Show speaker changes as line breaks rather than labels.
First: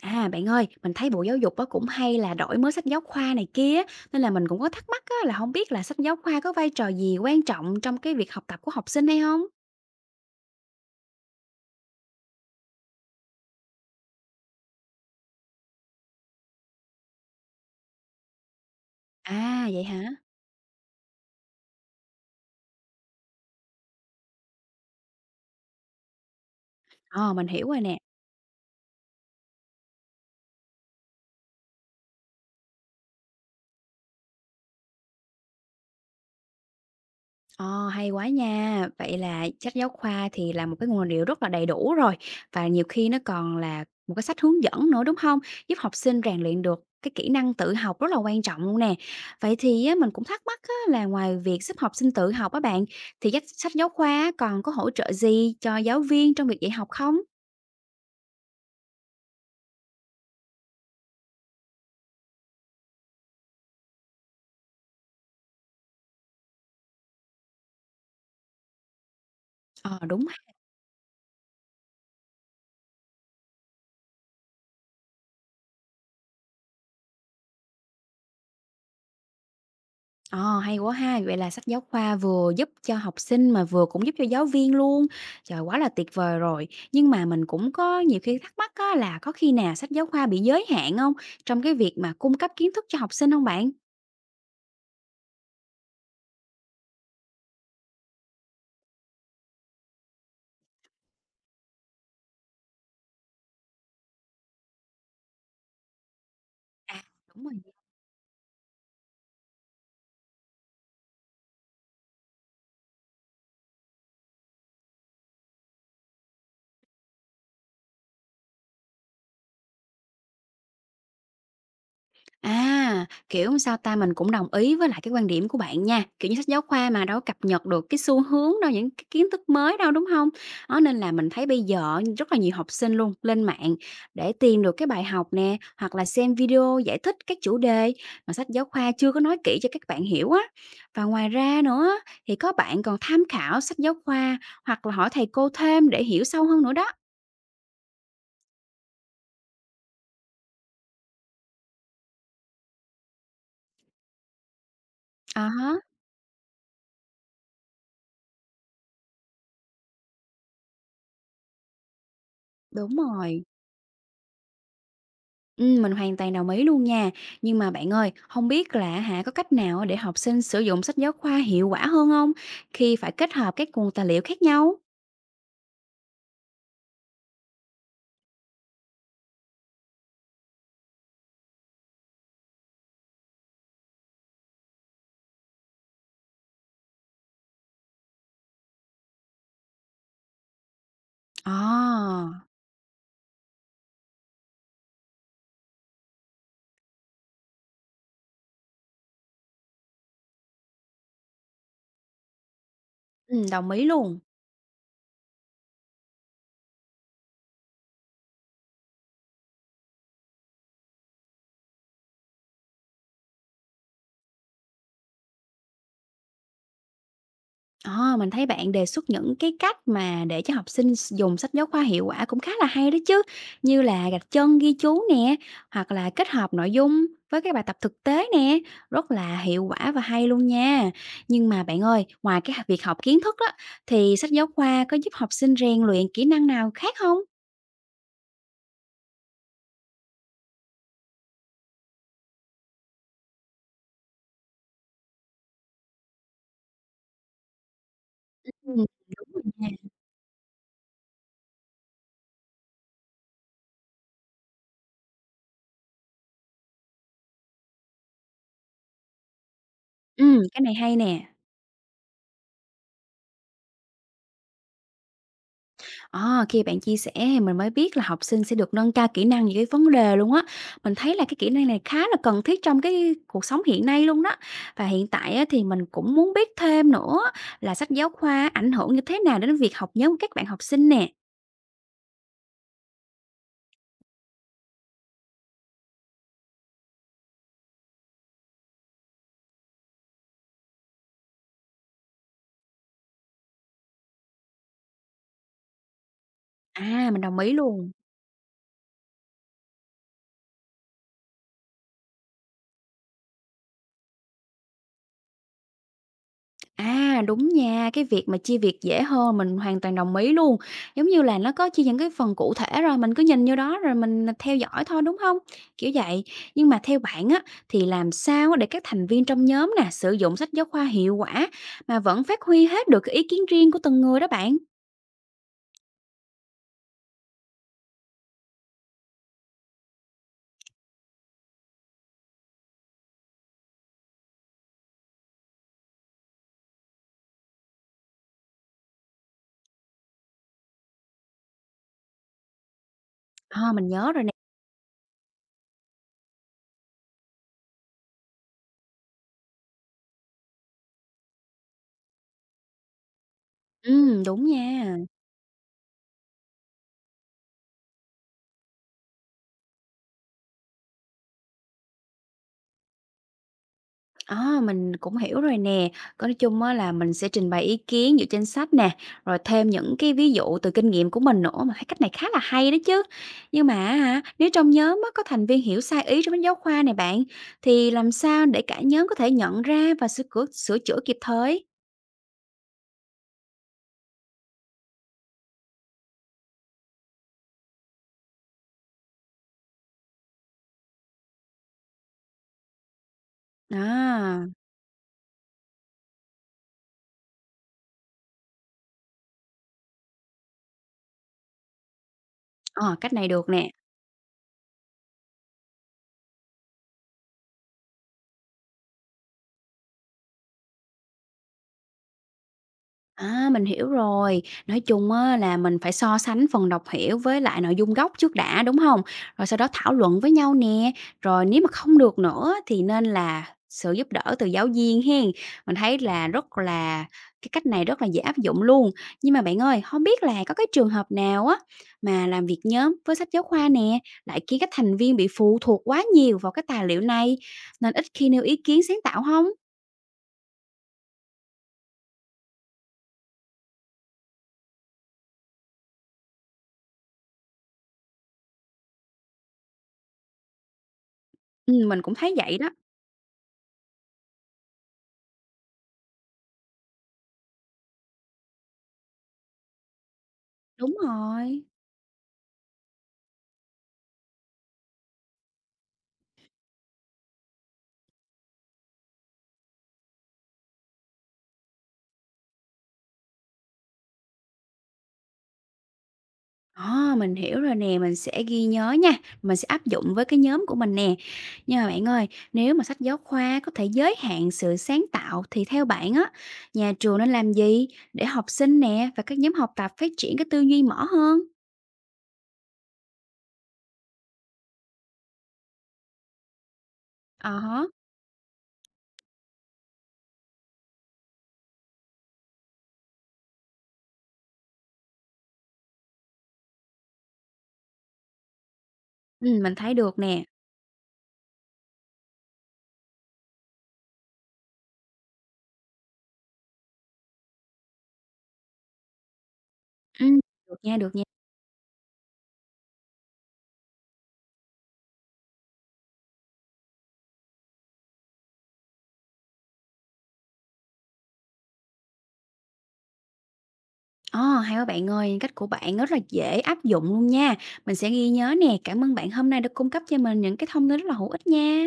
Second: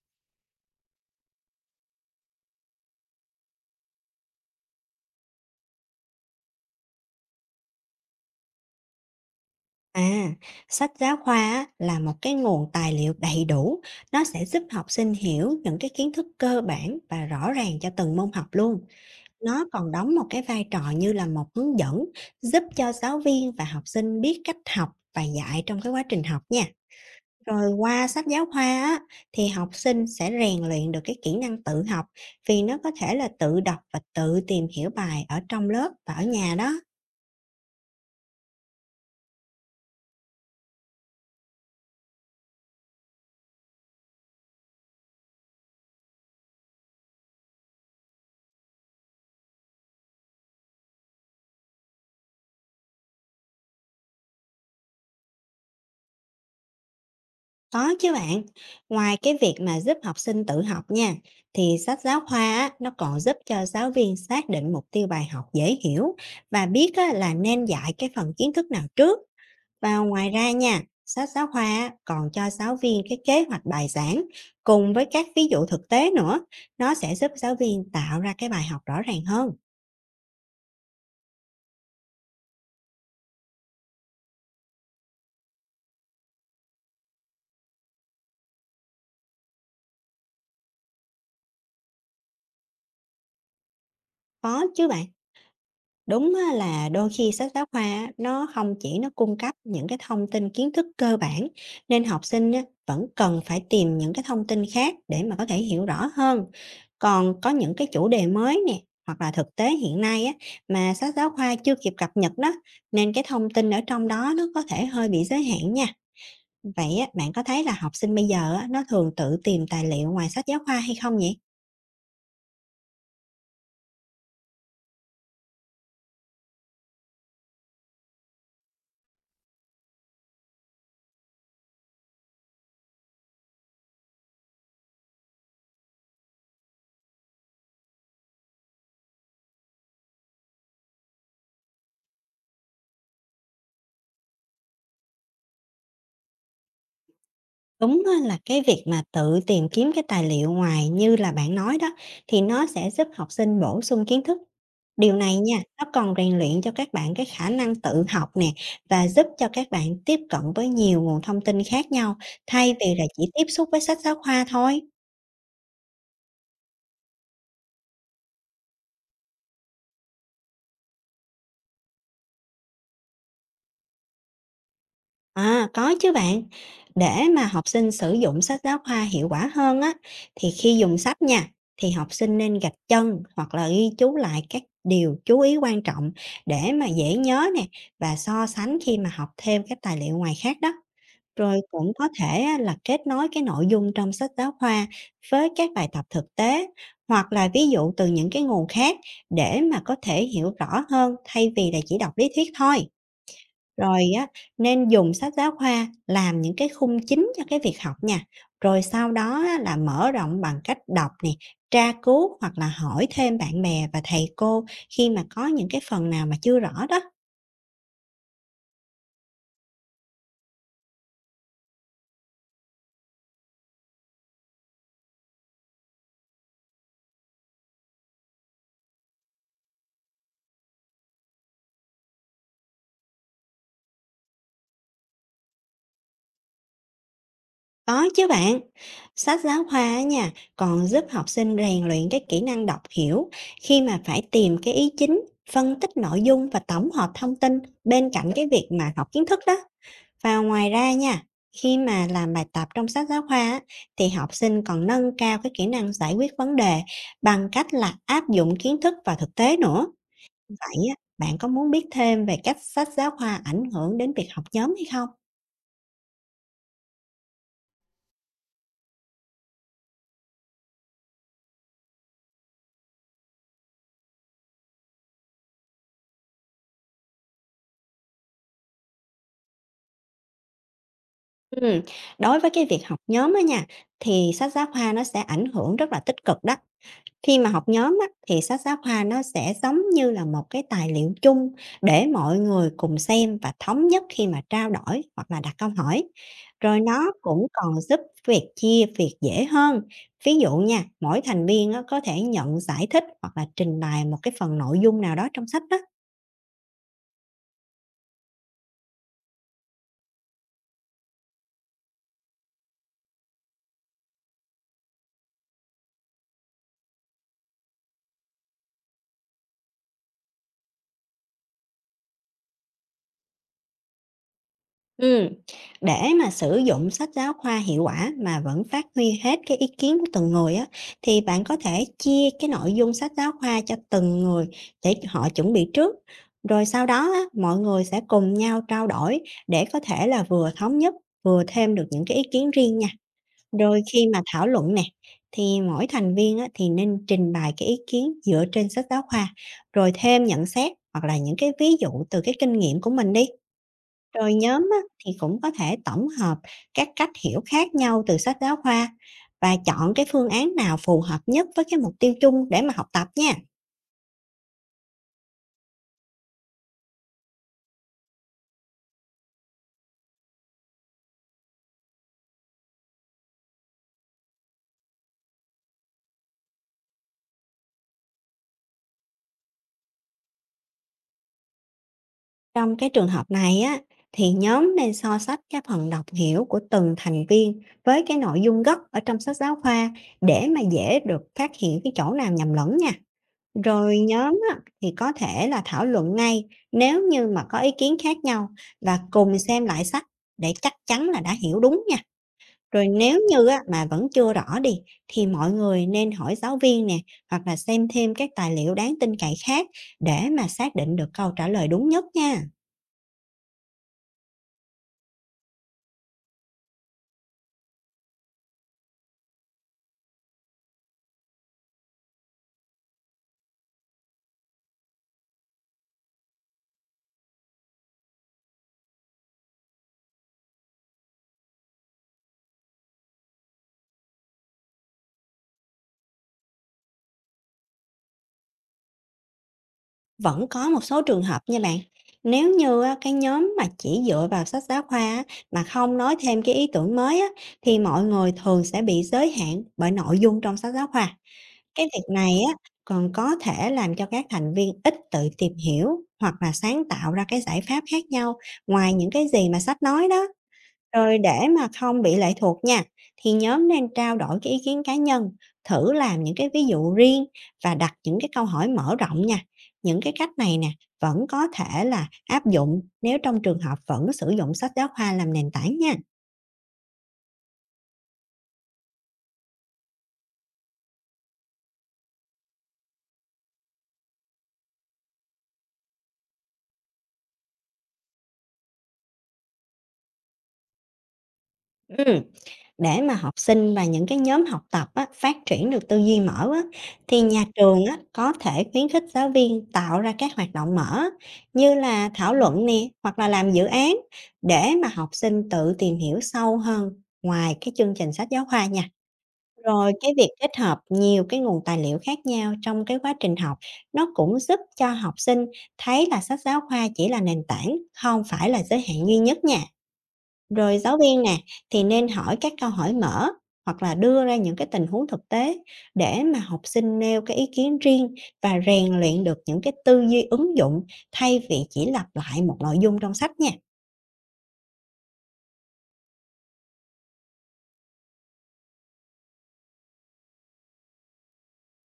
À, bạn ơi, mình thấy Bộ Giáo dục á cũng hay là đổi mới sách giáo khoa này kia á, nên là mình cũng có thắc mắc á là không biết là sách giáo khoa có vai trò gì quan trọng trong cái việc học tập của học sinh hay không.
À, sách giáo khoa á, là một cái nguồn tài liệu đầy đủ, nó sẽ giúp học sinh hiểu những cái kiến thức cơ bản và rõ ràng cho từng môn học luôn. Nó
À, vậy
còn
hả?
đóng một cái vai trò như là một hướng dẫn, giúp cho giáo viên và học sinh biết cách học và dạy trong cái quá trình học nha.
Ờ, mình hiểu
Rồi
rồi nè.
qua sách giáo khoa á, thì học sinh sẽ rèn luyện được cái kỹ năng tự học, vì nó có thể là tự đọc và tự tìm hiểu bài ở trong lớp và ở nhà đó.
Ồ, hay quá nha! Vậy là sách giáo khoa thì là một cái nguồn liệu rất là đầy đủ rồi, và nhiều khi nó còn là một cái sách hướng dẫn nữa, đúng không? Giúp học sinh rèn luyện được cái kỹ năng tự học rất là quan trọng luôn nè. Vậy thì á, mình cũng thắc mắc á, là ngoài việc giúp học sinh tự học á bạn, thì dắt sách giáo khoa còn có hỗ trợ gì cho giáo viên trong việc dạy học không?
Có chứ bạn, ngoài cái việc mà giúp học sinh tự học nha, thì sách giáo khoa á, nó còn giúp cho giáo viên xác định mục tiêu bài học dễ hiểu và biết á, là nên dạy cái phần kiến thức nào trước. Và
Ờ, đúng.
ngoài ra nha, sách giáo khoa á, còn cho giáo viên cái kế hoạch bài giảng cùng với các ví dụ thực tế nữa. Nó sẽ giúp giáo viên tạo ra cái bài học rõ ràng hơn.
Ờ, hay quá ha! Vậy là sách giáo khoa vừa giúp cho học sinh mà vừa cũng giúp cho giáo viên luôn. Trời, quá là tuyệt vời rồi! Nhưng mà mình cũng có nhiều khi thắc mắc á là có khi nào sách giáo khoa bị giới hạn không trong cái việc mà cung cấp kiến thức cho học sinh không bạn?
Có chứ bạn. Đúng á, là đôi khi sách giáo khoa á, nó không chỉ nó cung cấp những cái thông tin kiến thức cơ bản, nên học sinh á, vẫn cần phải tìm những cái thông tin khác để mà có thể hiểu rõ hơn.
À,
Còn
đúng
có
rồi.
những cái chủ đề mới nè, hoặc là thực tế hiện nay á, mà sách giáo khoa chưa kịp cập nhật đó, nên cái thông tin ở trong đó nó có thể hơi bị giới hạn nha. Vậy á, bạn có thấy là học sinh bây giờ á, nó thường tự tìm tài liệu ngoài sách giáo khoa hay không nhỉ?
À, kiểu, sao ta, mình cũng đồng ý với lại cái quan điểm của bạn nha, kiểu như, sách giáo khoa mà đâu có cập nhật được cái xu hướng đâu, những cái kiến thức mới đâu, đúng không? Đó, nên là mình thấy bây giờ rất là nhiều học sinh luôn lên mạng để tìm được cái bài học nè, hoặc là xem video giải thích các chủ đề mà sách giáo khoa chưa có nói kỹ cho các bạn hiểu á. Và ngoài ra nữa thì có bạn còn tham khảo sách giáo khoa hoặc là hỏi thầy cô thêm để hiểu sâu hơn nữa đó.
Đúng á, là cái việc mà tự tìm kiếm cái tài liệu ngoài như là bạn nói đó, thì nó sẽ giúp học sinh bổ sung kiến thức. Điều này
À
nha,
há,
nó còn rèn luyện cho các bạn cái khả năng tự học nè, và giúp cho các bạn tiếp cận với nhiều nguồn thông tin khác nhau, thay vì
đúng
là chỉ tiếp
rồi.
xúc với sách giáo khoa thôi.
Mình hoàn toàn đồng ý luôn nha. Nhưng mà bạn ơi, không biết là hả, có cách nào để học sinh sử dụng sách giáo khoa hiệu quả hơn không khi phải kết hợp các nguồn tài liệu khác nhau?
À, có chứ bạn. Để mà học sinh sử dụng sách giáo khoa hiệu quả hơn á, thì khi dùng sách nha, thì học sinh nên gạch chân hoặc là ghi chú lại các điều chú ý quan trọng để mà dễ nhớ nè, và so sánh khi mà học thêm các tài liệu ngoài khác đó. Rồi cũng có
À,
thể á, là kết nối cái nội dung trong sách giáo khoa với các bài tập thực tế hoặc là ví dụ từ những cái nguồn khác, để mà có thể hiểu rõ hơn thay vì là chỉ đọc lý thuyết thôi.
đồng ý
Rồi
luôn.
á, nên dùng sách giáo khoa làm những cái khung chính cho cái việc học nha. Rồi sau đó á, là mở rộng bằng cách đọc nè, tra cứu hoặc là hỏi thêm bạn bè và thầy cô khi mà có những cái phần nào mà chưa rõ đó.
Ờ, mình thấy bạn đề xuất những cái cách mà để cho học sinh s dùng sách giáo khoa hiệu quả cũng khá là hay đó chứ, như là gạch chân ghi chú nè, hoặc là kết hợp nội dung với các bài tập thực tế nè, rất là hiệu quả và hay luôn nha. Nhưng mà bạn ơi, ngoài cái việc học kiến thức đó, thì sách giáo khoa có giúp học sinh rèn luyện kỹ năng nào khác không?
Có chứ bạn. Sách giáo khoa á nha, còn giúp học sinh rèn luyện cái kỹ năng đọc hiểu khi mà phải tìm cái ý chính, phân tích nội dung và tổng hợp thông tin, bên cạnh cái
Ừ,
việc mà học kiến
đúng
thức
rồi
đó.
nha.
Và ngoài ra nha, khi mà làm bài tập trong sách giáo khoa á, thì học sinh còn nâng cao cái kỹ năng giải quyết vấn đề bằng cách là áp dụng kiến thức vào thực tế nữa.
Cái này
Vậy á,
hay nè.
bạn có muốn biết thêm về cách sách giáo khoa ảnh hưởng đến việc học nhóm hay không?
À, khi bạn chia sẻ thì mình mới biết là học sinh sẽ được nâng cao kỹ năng những cái vấn đề luôn á. Mình thấy là cái kỹ năng này khá là cần thiết trong cái cuộc sống hiện nay luôn đó. Và hiện tại á, thì mình cũng muốn biết thêm nữa là sách giáo khoa ảnh hưởng như thế nào đến việc học nhớ của các bạn học sinh nè.
Ừ. Đối với cái việc học nhóm á nha, thì sách giáo khoa nó sẽ ảnh hưởng rất là tích cực đó. Khi mà học nhóm á, thì sách giáo khoa nó sẽ giống như là một cái tài liệu chung để mọi người cùng xem và thống nhất khi mà trao đổi hoặc là đặt câu hỏi. Rồi
À,
nó
mình đồng
cũng
ý
còn
luôn.
giúp việc chia việc dễ hơn. Ví dụ nha, mỗi thành viên á, có thể nhận giải thích hoặc là trình bày một cái phần nội dung nào đó trong sách đó.
À, đúng nha, cái việc mà chia việc dễ hơn mình hoàn toàn đồng ý luôn. Giống như là nó có chia những cái phần cụ thể rồi, mình cứ nhìn vô đó rồi mình theo dõi thôi, đúng không? Kiểu vậy. Nhưng mà theo bạn á, thì làm sao á để các thành viên trong nhóm nè, sử dụng sách giáo khoa hiệu quả mà vẫn phát huy hết được cái ý kiến riêng của từng người đó bạn?
Ừm, để mà sử dụng sách giáo khoa hiệu quả mà vẫn phát huy hết cái ý kiến của từng người á, thì bạn có thể chia cái nội dung sách giáo khoa cho từng người để họ chuẩn bị trước. Rồi sau đó á, mọi người sẽ cùng nhau trao đổi, để có thể là vừa thống nhất, vừa thêm được những cái ý kiến riêng nha.
À,
Rồi
mình
khi
nhớ
mà
rồi nè.
thảo luận nè, thì mỗi thành viên á, thì nên trình bày cái ý kiến dựa trên sách giáo khoa, rồi thêm nhận xét hoặc là những cái ví dụ từ cái kinh nghiệm của mình đi. Rồi
Đúng
nhóm á,
nha.
thì cũng có thể tổng hợp các cách hiểu khác nhau từ sách giáo khoa và chọn cái phương án nào phù hợp nhất với cái mục tiêu chung để mà học tập nha.
À, mình cũng hiểu rồi nè. Có nói chung á là mình sẽ trình bày ý kiến dựa trên sách nè, rồi thêm những cái ví dụ từ kinh nghiệm của mình nữa, mà thấy cách này khá là hay đó chứ. Nhưng mà hả, nếu trong nhóm á có thành viên hiểu sai ý trong sách giáo khoa này bạn, thì làm sao để cả nhóm có thể nhận ra và sửa chữa kịp thời?
Trong cái trường hợp này á, thì nhóm nên so sánh các phần đọc hiểu của từng thành viên với cái nội dung gốc ở trong sách giáo khoa, để mà dễ được phát hiện cái chỗ nào nhầm lẫn nha. Rồi nhóm
À,
á, thì có thể là thảo luận ngay nếu như mà có ý kiến khác nhau, và cùng xem lại sách để chắc chắn là đã hiểu đúng nha. Rồi
ờ, cách
nếu
này
như
được
á,
nè.
mà vẫn chưa rõ đi, thì mọi người nên hỏi giáo viên nè, hoặc là xem thêm các tài liệu đáng tin cậy khác để mà xác định được câu trả lời đúng nhất nha.
À, mình hiểu rồi. Nói chung á là mình phải so sánh phần đọc hiểu với lại nội dung gốc trước đã, đúng không? Rồi sau đó thảo luận với nhau nè, rồi nếu mà không được nữa thì nên là sự giúp đỡ từ giáo viên hen. Mình thấy là rất là cái cách này rất là dễ áp dụng luôn. Nhưng mà bạn ơi, không biết là có cái trường hợp nào á, mà làm việc nhóm với sách giáo khoa nè, lại khiến các thành viên bị phụ thuộc quá nhiều vào cái tài liệu này, nên ít khi nêu ý kiến sáng tạo không?
Vẫn có một số trường hợp nha bạn. Nếu như á, cái nhóm mà chỉ dựa vào sách giáo khoa á, mà không nói thêm cái ý tưởng mới á, thì mọi người thường sẽ bị giới hạn bởi nội dung trong sách giáo khoa. Cái
Mình
việc
cũng thấy
này á,
vậy đó.
còn có thể làm cho các thành viên ít tự tìm hiểu hoặc là sáng tạo ra cái giải pháp khác nhau ngoài những cái gì mà sách nói đó.
Đúng
Rồi để
rồi.
mà không bị lệ thuộc nha, thì nhóm nên trao đổi cái ý kiến cá nhân, thử làm những cái ví dụ riêng và đặt những cái câu hỏi mở rộng nha. Những cái cách này nè, vẫn có thể là áp dụng nếu trong trường học vẫn sử dụng sách giáo khoa làm nền tảng nha.
À, mình hiểu rồi nè, mình sẽ ghi nhớ nha, mình sẽ áp dụng với cái nhóm của mình nè. Nhưng mà bạn ơi, nếu mà sách giáo khoa có thể giới hạn sự sáng tạo thì theo bạn á, nhà trường nên làm gì để học sinh nè và các nhóm học tập phát triển cái tư duy mở hơn?
Ừ. Để mà học sinh và những cái nhóm học tập á, phát triển được tư duy mở á, thì nhà
Ờ
trường
hớ,
á, có thể khuyến khích giáo viên tạo ra các hoạt động mở như là thảo luận nè, hoặc là làm dự án để mà học sinh tự tìm hiểu sâu hơn ngoài cái chương trình sách giáo khoa nha.
ừ, mình
Rồi
thấy
cái
được
việc
nè.
kết hợp nhiều cái nguồn tài liệu khác nhau trong cái quá trình học, nó cũng giúp cho học sinh thấy là sách giáo khoa chỉ là nền tảng, không phải là giới hạn duy nhất nha.
Ừ, được
Rồi
nha,
giáo
được
viên
nha.
nè, thì nên hỏi các câu hỏi mở hoặc là đưa ra những cái tình huống thực tế, để mà học sinh nêu cái ý kiến riêng và rèn luyện được những cái tư duy ứng dụng, thay vì chỉ lặp lại một nội dung trong sách nha.
Ồ, hay quá bạn ơi, cách của bạn rất là dễ áp dụng luôn nha. Mình sẽ ghi nhớ nè, cảm ơn bạn hôm nay đã cung cấp cho mình những cái thông tin rất là hữu ích nha.